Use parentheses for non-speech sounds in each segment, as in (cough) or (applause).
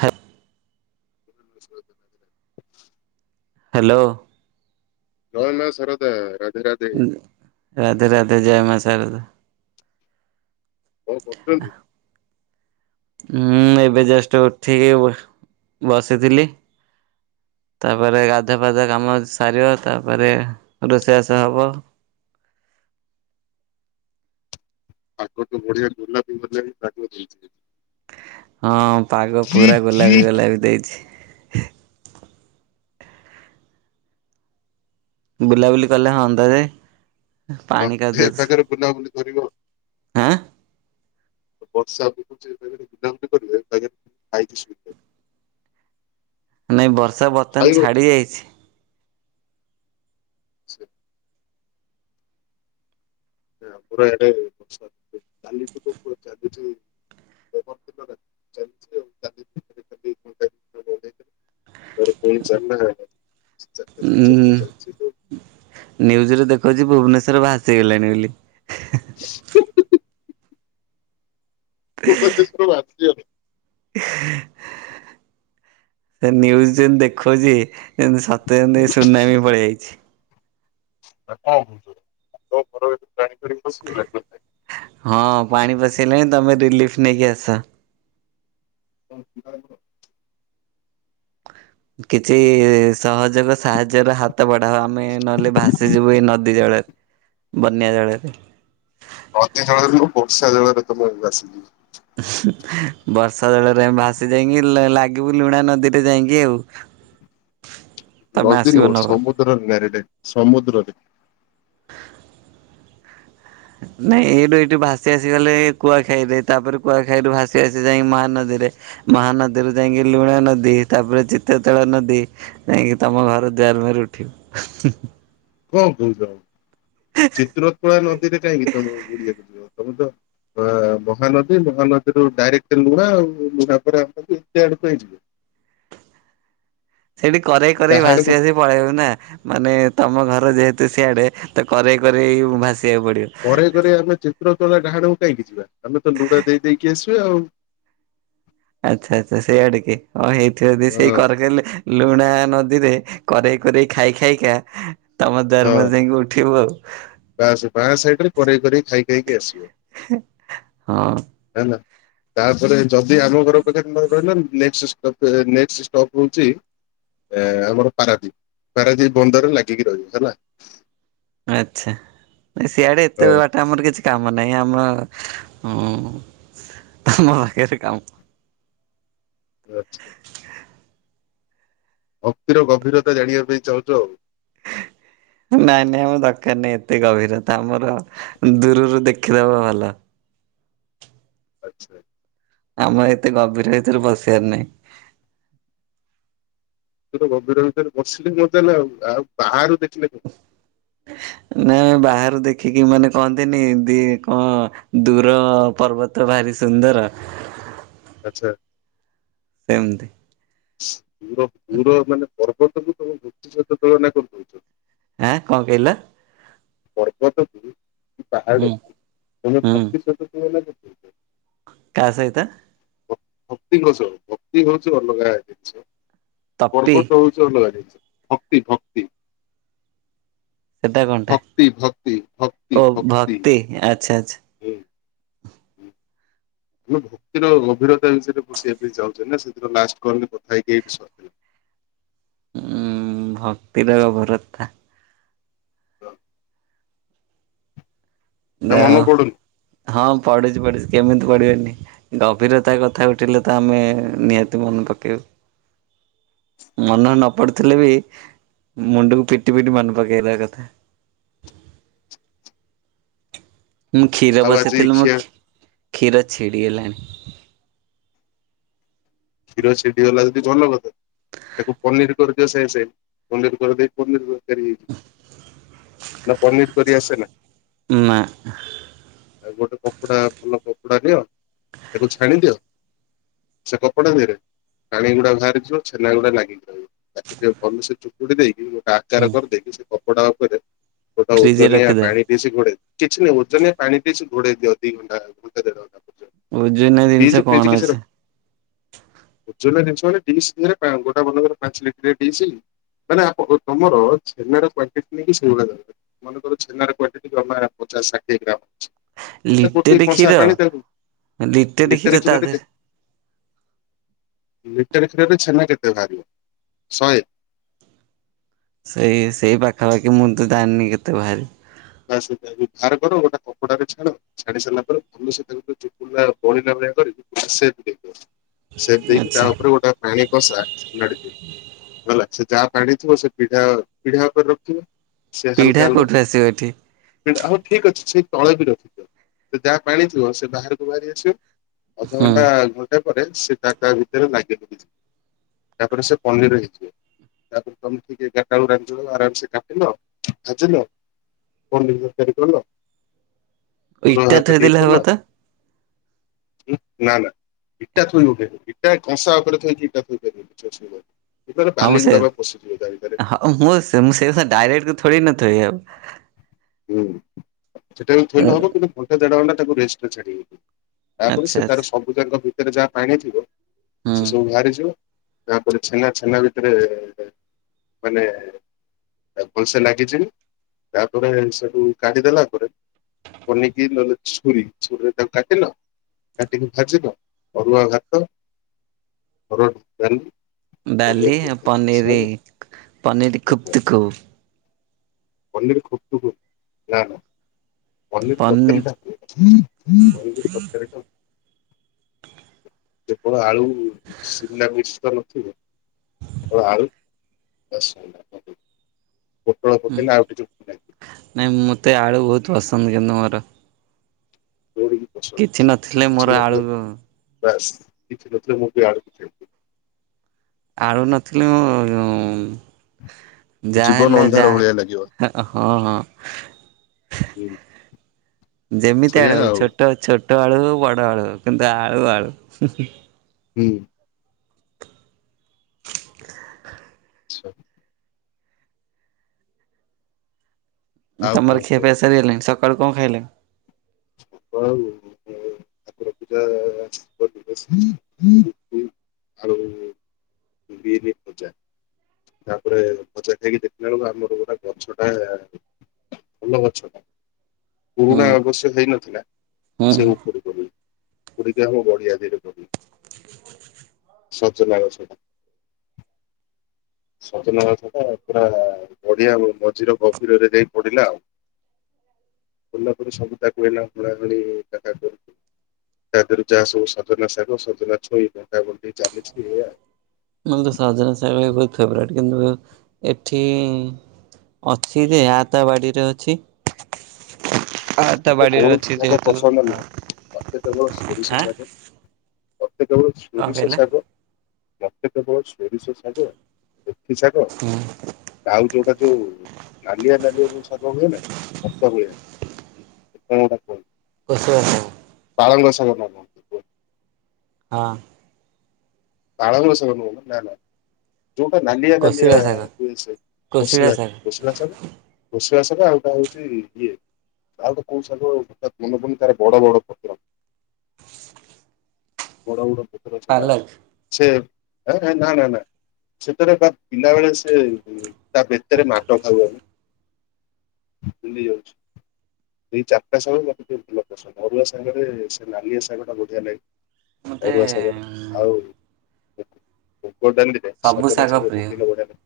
ହା (inaudible) ହାଲୋ। ଜଏ ମା ସରଦା ରାଧେ ରା ଉଁ ରାଧେ ରାଧେ ଜଏ ମା ସାରଦା। କଣ କରୁଚନ୍ତି? ହୁଁ ଏବେ ଜଷ୍ଟ ଉଠିକି ବ ବସିଥିଲି। ତାପରେ ଗାଧୁଆ ଫାଧୁଆ କାମ ସାରିବ ତାପରେ ରୋଷେଇବାସ ହବ। ତାଙ୍କଠୁ ବଢ଼ିଆ (unintelligible) ହଁ ପାଗ ପୁରା ଗୋଲାପି ଗୋଲାପି ଦେଇଚି। ବୁଲାବୁଲି କଲେ ହଁନ୍ତା ଯେ ହଁ ପାଣି କାଦୁଅ (unintelligible) ପାଖରେ ବୁଲାବୁଲି କରିବ ଆଉ। ହାଁ ବର୍ଷା ପକଉଚି ଏବେ ଯଦି ବୁଲାବୁଲି କରିବେ (unintelligible) ଖାଇକି ଶୋଇବି। (inaudible) ନାଇଁ ବର୍ଷା ବର୍ତ୍ତମାନ ଖାଇବ ଛାଡ଼ିଯାଇଚି। ସେ ପେ ଆମର ଆରେ ବର୍ଷା ପକଉଚି କାଲି ପକଉଥିଲା ଆଜି ଟିକେ (unintelligible) (inaudible) କଣ (unintelligible) ନିଉଜ ରେ ଦେଖଛି ଭୁବନେଶ୍ଵର ଭାସି ଗଲାଣି ବୋଲି। (inaudible) ଭୁବନେଶ୍ୱର ଭାସି ଗଲା। ହ (inaudible) ସେ ନିନ୍ୟୁଜ ଯେମତି ଦେଖଉଛି, ଯେମତି ସତେ ଯେମିତି ସୁନାମି ପଳେଇ ଆଇଛି। କଣ କହୁଛୁ (inaudible) ହଁ ପାଣି ପଶିଗଲାଣି ତମେ ରିଲିଫ ନେଇକି ଆସ। (inaudible) କିଛି ସହଯୋଗ ସାହାଯ୍ୟର ହାତ ବଢାଅ ଆମେ ନହେଲେ ଭାସିଯିବୁ ଏଇ ନଦୀ ଜଳରେ। ବନ୍ୟା ଜଳରେ। ନଦୀ ଜଳରେ ନୁହଁ ବର୍ଷା ଜଳରେ ତମେ ଭାସି ଯିବ। ବର୍ଷା ଜଳରେ ଆମେ ଭାସି ଯାଇକି ଲାଗିବୁ ଲୁଣା ନଦୀରେ ଯାଇକି ଆଉ। ତମେ ନଦୀ ଆସିବ ନୁହ ନବ ସମୁଦ୍ରରେ ଡାଇରେକଟ ସମୁଦ୍ରରେ ନାଇଁ ଏଇଠୁ ଏଇଠୁ ଭାସି ଭାସିଗଲେ କୁଆଖାଇ ରେ ତାପରେ କୁଆଖାଇ ରୁ ଭାସି ଭାସି ଯାଇକି ମହାନଦୀରେ ମହାନଦୀରୁ ଯାଇକି ଲୁଣ ନଦୀ ତାପରେ ଚିତ୍ରତଳ ନଦୀ। ଯାଇଁକି ତମ ଘର ଦୁଆର ମୁହଁରେ ଉଠିବୁ। କଣ କହୁଛ ଚିତ୍ରକଳା ନଦୀରେ କାହିଁକି ତମ ବୁଡିଆକୁ ଯିବ ତମେ ତ ମହାନଦୀ, ମହାନଦୀରୁ ଡାଇରେକ୍ଟ ଲୁଣା ଆଉ ଲୁହା ପରେ ଆମ ଆଡକୁ (inaudible) ସେଠି କରେଇ କରେଇ ଭାସି ଡାହାଣକୁ ଭାସି ପଳେଇବୁ ନା ମାନେ ତମ ଘର ଯେହେତୁ ସିଆଡେ। ତ କରେଇ କରେଇ ଭାସିବାକୁ ପଡ଼ିବ। ଘରେ ଆମେ ଚିତ୍ର ତୋଳା ଡାହାଣକୁ କାହିଁକି ଯିବା ଆମେ ତ ଲୁଣା ଦେଇ ଦେଇକି ଆସିବା ଆଉ। ଆଚ୍ଛା, ଆଚ୍ଛା ସେଇ ଆଡେ କି ହଁ ହେଇଥିବ ଯଦି ସେଇ ହଁ କର କହିଲେ ଲୁଣା ନଦୀରେ କରେଇ କରେଇ ଖାଇ ଖାଇକା ତମ ଦ୍ୱାର ମୁହଁରେ ଯାଇକି ଉଠିବୁ। ବାଁ ବାଁ ସାଇଡ ରେ କରେଇ କରେଇ ଖାଇ ଖାଇକି ଆସିବ। ହଁ। ହେଲା। ତାପରେ ଯଦି ଆମ ଘର ପାଖରେ ନରହିଲ ତାପରେ ନେକଷ୍ଟ ନେକଷ୍ଟ ଷ୍ଟପ ହଉଛି ଏ ଆମର ପାରାଦୀପ ପାରାଦୀପ ବନ୍ଦରରେ ଲାଗିକି ରହିବ ହେଲା। ଆଚ୍ଛା ନାଁ ସିଆଡେ ଏତେ ବା ଆମର କିଛି କାମ ନାହିଁ ଆମ ହଁ ତମ ପାଖରେ କାମ। ଆଚ୍ଛା। ଭକ୍ତିର ଗଭୀରତା ଜାଣିବା ପାଇଁ ଚାହୁଁଛୁ ଆଉ। ନାଇଁ ନାଇଁ ଆମ ଦରକାର ନାଇଁ ଏତେ ଗଭୀର ତ ଆମର ଦୂରରୁ ଦେଖିଦବା ଭଲ। ଆଚ୍ଛା। ଆମର ଏତେ ଗଭୀର ଭିତରେ ପସିବାର ନାହିଁ। ଗଭୀର ଭିତରେ ପସିଲେ ମଜାନା ଆଉ ବାହାରୁ ଦେଖିଲେ କ ନା ବାହାରୁ ଦେଖିକି ମାନେ କହନ୍ତିନି ଦି କଣ ଦୂର ପର୍ବତ ଭାରି ସୁନ୍ଦର। ଆଚ୍ଛା। ସେମିତି। ଦୂର ଦୂର ମାନେ ପର୍ବତକୁ ତମ (unintelligible) ସହିତ ତୁଳନା କରିଦଉଛ। ହଁ କଣ କହିଲ? ପର୍ବତକୁ କି ହୁଁ ପାହାଡ଼କୁ? ତମେ ହୁଁ ଭକ୍ତି ସହିତ ତୁଳନା କରିଦେଉଚ? କା ସଇତ? ଭକ୍ତିଙ୍କ ସହ ଭକ୍ତି ହଉଛି ଅଲଗା ଜିନିଷ, ତପି ପର୍ବତ ହଉଛି ସେ ଅଲଗା ଜିନିଷ ଭକ୍ତି ଭକ୍ତି। ସେଟା କଣଟା? ଭକ୍ତି ଭକ୍ତି ଭକ୍ତି ଓ ଭକ୍ତି ଆଚ୍ଛା ଆଚ୍ଛା। ହୁଁ ହୁଁ। ଆମେ ଭକ୍ତିର ଗଭୀରତା ବିଷୟରେ ପଷିବାକୁ ପାଇଁ ଚାହୁଁଚେ ନା ସେଦିନ ଲାଷ୍ଟ କଲ୍ କଥା ହେଇକି ଏଠି ସରିଥିଲା। ଉଁ ଭକ୍ତିର ଗଭରତା। (inaudible) ନା ଦେହ ମନେ ପଡୁନି ହଁ ପଢୁଛି ପଢୁଛି କେମିତି ପଢିବେନି। ଗଭୀରତା କଥା ଉଠିଲେ ତ ଆମେ ନିହାତି ମନେ ପକେଇବୁ। ମନ ନ ପଡୁଥିଲେ ବି ମୁଣ୍ଡକୁ ପିଟି ପିଟି ମନେ ପକେଇଦବା କଥା। ମୁଁ କ୍ଷୀର ଆଉ ଆଜି ବସେଇଥିଲି ମୋ ଖିଆ ଖି କ୍ଷୀର ଛିଡିଗଲାଣି। କ୍ଷୀର ଛିଡି ଗଲା ଯଦି ଭଲ କଥା। ତାକୁ ପନିର କରିଦିଅ ସେଇ ସେମ ପନିର କରିଦେଇ ପନିର ତରକାରୀ ହେଇଯି ନା ପନିର କରି ଆସେ ନା। ନା। ଆଉ ଗୋଟେ କପଡା ଭଲ କପଡା ନିିଅ ତାକୁ ଛାଣି ଦିଅ। ସେ କପଡା ଧୀଅରେ ପାଣି ଗୁଡା ବାହାରିଯିବ ଛେନା ଗୁଡା ଲାଗିକି ତାକୁ ଟିକେ ଭଲ ସେ ଚୁପୁଡି ଦେଇକି ଗୋଟେ ଆ ଆଚାର ହୁଁ କରିଦେଇକି ସେ କପଡା ଉପରେ ଗୋଟେ ଫ୍ରିଜରେ ଓଜନିଆ ରଖିଦବା ପାଣି। ଡିସ ଘୋଡେଇ କିଛି ନାହିଁ ଓଜନିଆ ପାଣି ଡିସ ଘୋଡେଇ ଦିଅ ଦି ଘଣ୍ଟା ଘଣ୍ଟେ ଦେଢ ଘଣ୍ଟା ପର୍ଯ୍ୟ ଓଜନିଆ ଜିନିଷ କଣ ଅଛି? ଓଜନିଆ ଜିନିଷ ମାନେ ଡିସ ଧୀଅରେ ପା ଗୋଟା ବଡ୍ ବଡ ପାଞ୍ଚ ଲିଟରିଆ ଡିସ। ମାନେ ଆପ ଓ ତମର ଛେନାର କ୍ୱାଣ୍ଟିଟି ନେଇକି ସେଇଭଳିଆ ଦରକାର। ମନେ କର ଛେନାର କ୍ୱାଣ୍ଟିଟି ଜମା ପଚାଶ ଷାଠିଏ ଗ୍ରାମ ଅଛି। ଏ ଗୋଟିଏ ଲିଟେରେ କ୍ଷୀର କଂସା ପାଣି ତା ହୁଁ। ଲିଟେରେ କ୍ଷୀର କେତେ? ଲିଟେରେ କ୍ଷୀରରେ ଛେନା କେତେ ବାହାରିବ ଶହେ? ସେଇ ସେଇ ପାଖାପାଖି ମୁଁ ତ ଜାଣିନି କେତେ ବାହାରି ତା ସେଟା ବି ବାହାର କର ଗୋଟା କପଡାରେ ଛାଣ। ଛାଣି ସାରିଲା ପରେ ଭଲ ସେ ତାକୁ ଚୂପୁଡ଼ିଲା ପହିଲା ଭଳିଆ କରି (inaudible) ସେପ ଦେଇଦିଅ। ସେପ ଦେଇକି ଆଚ୍ଛା ତାଉପରେ ଗୋଟେ ପାଣି। କଂସା ନା ଡିକି ହେଲା ସେ ଯାହା ପାଣି ଥିବ ସେ ପିଢା ପିଢା ଉପରେ ରଖିବ। ପିଢ଼ା କଉଠୁ ଆସିବ ଏଠି? ପିଢ଼ା ହଉ ଠିକ ଅଛି ସେଇ ତଳେ ବି ରଖିଦିଅ ସେ ଯାହା ପାଣି ଥିବ ସେ ବାହାରକୁ ବାହାରି ଆସିବ। ହୁଁ ଅଧଘଣ୍ଟା ଘଣ୍ଟେ ପରେ ସେ ତା ତା ଭିତରେ ଲାଗି ଲୁଗି ଯିବ। ତାପରେ ସେ ପନିର ହେଇଯିବ। ତାପରେ ତମେ ଠିକ୍ ଏଗାରଟା ବେଳୁ ରାନ୍ଧିବ ଆରାମସେ କାଟିିଲ ଭାଜିିଲ। ପନିର ତରକାରୀ କଲ୍ ଅରୁଆ ଇଟା ଭାତ ଟିକେ ଥୋଇଦେଲେ ହବ କଲ୍। ତ ନା ନା। ଇଟା ଥୋଇହେଇପାରିବ ଇଟା କଂସା ଉପରେ ଥୋଇକି ଇଟା ଥୋଇପାରିବ କିଛି ଅସୁବିଧା ଇଟା ରେ ବାଲି ଗୁଡ଼ା ପା ପଶିଯିବ ତା ଭିତରେ। ଆଉ ମୁଁଁ ସେ ମୁଁ ସେଇ କଥା ଡାଇରେକ୍ଟ କୁ ଥୋଡି ନା ଥୋଇବି ଆଉ। ହୁଁ ସେଟା କୁ ଥୋଇଲେ ହବ କିନ୍ତୁ ଘଣ୍ଟେ ଦେଢ଼ ଘଣ୍ଟା ତାକୁ ରେଜଷ୍ଟ ରେ ଛାଡ଼ି ତାପରେ ଆଚ୍ଛା ସେ ଆଚ୍ଛା ତାର ସବୁଯାକ ଭିତରେ ଯାହା ପାଣି ଥିବ ହୁଁ ସେ ସବୁ ବାହାରିଯିବ। ତାପରେ ଛେନା ଛେନା ଭିତରେ ମାନେ। ତା ଭଲସେ ଲାଗିଯିବ। ତାପରେ ସେଠୁ କାଢ଼ିଦେଲା ପରେ ପନିକି ନହେଲେ ଛୁରୀ ଛୁରୀରେ ତାକୁ କାଟିଲ। କାଟିିକି ଭାଜିଲ ଅରୁଆ ଭାତ, ହରଡ୍ ଡାଲି। ପନିର ବାଲି ତରକାରୀ ପନିରି ସଇଲା ପନିରି ଖୁପ୍ତୁ କୁ। ପନିରି ଖୂପ୍ତୁକୁ ନା ନା ପନିର ପନି ତରକାରୀଟା। ପନିର (unintelligible) ଖାଉ। ଯେ କଣ ଆଳୁ ସିିଲାମିର୍ଶ ନ ଥିବ। (unintelligible) ନାଇଁ ମତେ ଆଡୁ ବହୁତ ପସନ୍ଦ କିନ୍ତୁ ମୋର। (unintelligible) କିଛି ନଥିଲେ କିଛି ମୋର ଆଳୁ ନଥିଲେ ବାସ୍ କିଛି ନଥିଲେ ମୁଁ ବି ଆଳୁ (unintelligible) ଆଳୁ ନଥିଲେ ମୁଁଁ ଯାହା ଜୀବନ ହେଲେ ଅନ୍ଧାର ଯା ଭଳିଆ ଲାଗିବ। ହଁ ହଁ। ଯେମିତି ସେଇଆ ଆଳୁ ହୋଊ ଆଉ ଛୋଟ ଛୋଟ ଆଳୁ ହଉ ବଡ ଆଳୁ କିନ୍ତୁ ଆଳୁ ଆଳୁ। ହୁଁ। (unintelligible) ଆଉ କଣ ତମର ଖିଆ କୁହ? ପିଆ ସରିଗଲାଣି ସକାଳୁ କଣ ଖାଇଲେ। (unintelligible) ହୁଁ ଆଳୁ ବିରି ଭଜା। ତାପରେ ଭଜା ଖାଇକି ଦେଖିଲା ବେଳକୁ ଆମର ଗୋଟା ଗଛ ଟା ଆମ୍ୱ ଗଛ ଟା। ହୁଁ ପୁରୁଣା ଅବଶ୍ୟ ହେଇନଥିଲା ହୁଁ ସେ ଉପରେ ଗ ଉପୁଡ଼ିକି ଗଡ଼ିଆ ଦିହରେ ପଡ଼ିବ ସଜନା ଗଛଟା। ସଜନା ଗଛ ଟା ପୁରା ଗଡ଼ିଆ ମଝିର ଗଭୀରରେ ଯାଇ ପଡିଲା ଆଉ। (unintelligible) ତା ଦେହରେ ଯାହା ସବୁ ସଜନା ସାଗ ସଜନା ଛୁଇଁ ବଣ୍ଟା ବଣ୍ଟି ଚାଲିଚି ଏଇଆ। ମୋର ତ ସଜନା ଶାଗ ବି ବହୁତ ଫେବରାଇଟ୍ କିନ୍ତୁ ଏଠି ଅଛି ଯେ ଆ ତା ବାଡିରେ ଅଛି। ଆ ତା ମତେ ବାଡିରେ କୌଣସି ଅଛି ଶାଗ ଯେହେତୁ ପସନ୍ଦ ନୁହଁ। ମତେ କେବଳ ସୋରିଷ ଆଁ। ଶାଗ ମତେ କେବଳ ସୋରିଷ କହିଲେ? ଶାଗ ମତେ କେବଳ ସୋରିଷ ଶାଗ ମେଥି ଶାଗ ହୁଁ। ଆଉ ଯୋଉଟା ଯୋଉ ନାଲିଆ ନାଲିଆ ଯୋଉ ଶାଗ ହୁଏ ନା ସେଟା ହୁଏ। (unintelligible) (unintelligible) ପାଳଙ୍ଗ ଶାଗ ନା କଣ। କୁହନ୍ତି? ହଁ। ପାଳଙ୍ଗ ଶାଗ ନୁହେଁ ମ ନା ନା। ଯୋଉଟା ନାଲିଆ ନାଲିିଆ କୋଶିଳା ଶାଗ କୋଶିଳା ଶାଗ (unintelligible) (unintelligible) ଆଉ ଟା ହଉଚି ଇଏ ଆଉ ଗୋଟେ କୋଉ ଶାଗ ସେଟା ମନେ ପଡ଼ୁନି ତାର ବଡ ବଡ ପତ୍ର। ବଡ ବଡ ପତ୍ର ସେଟା ପାଲକ୍ ସେ ନା ନା ନା ସେଥିରେ ବା ପିଲାବେେଳେ ସେ ତା ବେତରେ ମାଡ ଖାଉ ଆମେ। ଭୁଲି ଯାଇଚୁ। ଦି ଚାରିଟା ଶାଗ ମତେ ଟିକେ ଭଲ ପସନ୍ଦ ଅରୁଆ ସାଙ୍ଗରେ ସେ ନାଲିଆ ଶାଗ ଟା ବଢିଆ ଲାଗେ। ମତେ ଅରୁଆ ସାଙ୍ଗରେ ଆଉ ମୁଗ ଡ଼ାଲି ଦିହରେ ସବୁ ସଜନା ଶାଗ ପ୍ରିୟ। ପକେଇଲେ ବଢ଼ିଆ ଲାଗେ।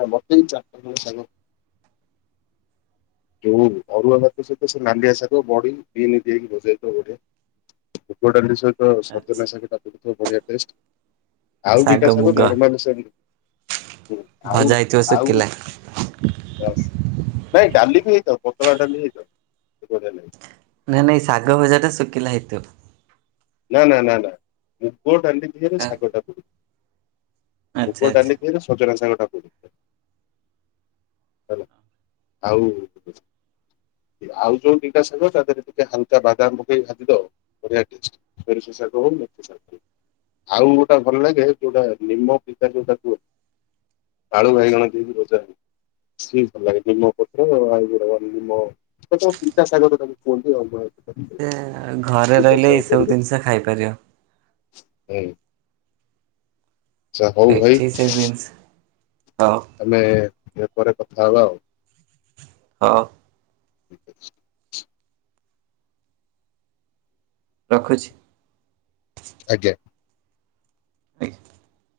ନା ମତେ କିନ୍ତୁ (unintelligible) ଯୋଉ ଅରୁଆ ଭାତ ସହିତ ସେ ନାଲିଆ ଶାଗ ବଡି (unintelligible) ମୁଗ ଡ଼ାଲି ସହିତ ଆଚ୍ଛା ସଜନା ଶାଗ ଟା ପଡିଥିବ ବଢିଆ ଟେଷ୍ଟ। ଆଉ ଦିଟା ଶାଗ ନର୍ମାଲ ସେମ ଆଉ ଭଜା ହେଇଥିବ ଆଉ। ଶୁଖିଲା। ବାସ୍ ନାଇଁ ଡାଲି ବି ହେଇଥାଉ ପତଳା ଡାଲି ହେଇଥାଉ (unintelligible) ନାଇଁ ନାଇଁ ଶାଗ ଭଜା ଟା ଶୁଖିଲା ହେଇଥିବ। ନା ନା ନା ନା ମୁଗ ଡାଲି ଧିଅରେ ଶାଗ ଟା ପଡିବ। ମୁଗ ଆଚ୍ଛା ଆଚ୍ଛା। ଡାଲି ଦିହରେ ସଜନା ଶାଗ ଟା ପଡ଼ିବ। ଆଉ ଆଉ ଯୋଉ ଦିଟା ସାାଗ ତା ଦେରେ ଟିକେ ହାଲକା ବାଦାମ ପକେଇ ଭାଜି ଦବ ବଢିଆ ଟ (unintelligible) ଆଉ ଗୋଟେ ଭଲ ଲାଗେ ଯୋଉଟା ନିମ ପିତା ଯୋଉଟା କ ଆଳୁ ଭାଇଗଣ ଦେଇକି ଭଜା ସିଏବି ଭଲ ଲାଗେ ନିମ ପତ୍ର (unintelligible) (unintelligible) ଘରେ ପିତା ରହିଲେ ଏସବୁ ଜିନିଶ ଖାଇ ପରିବ। ହଁ ଇ ଜା ହଉ ଭାଇ ଏଠି ସେ ଜିନିଷ ହଉ ଆମେ ପରେ କଥା ହବା ଆଉ ହଁ ରଖୁଛି ଆଜ୍ଞା ଆଜ୍ଞା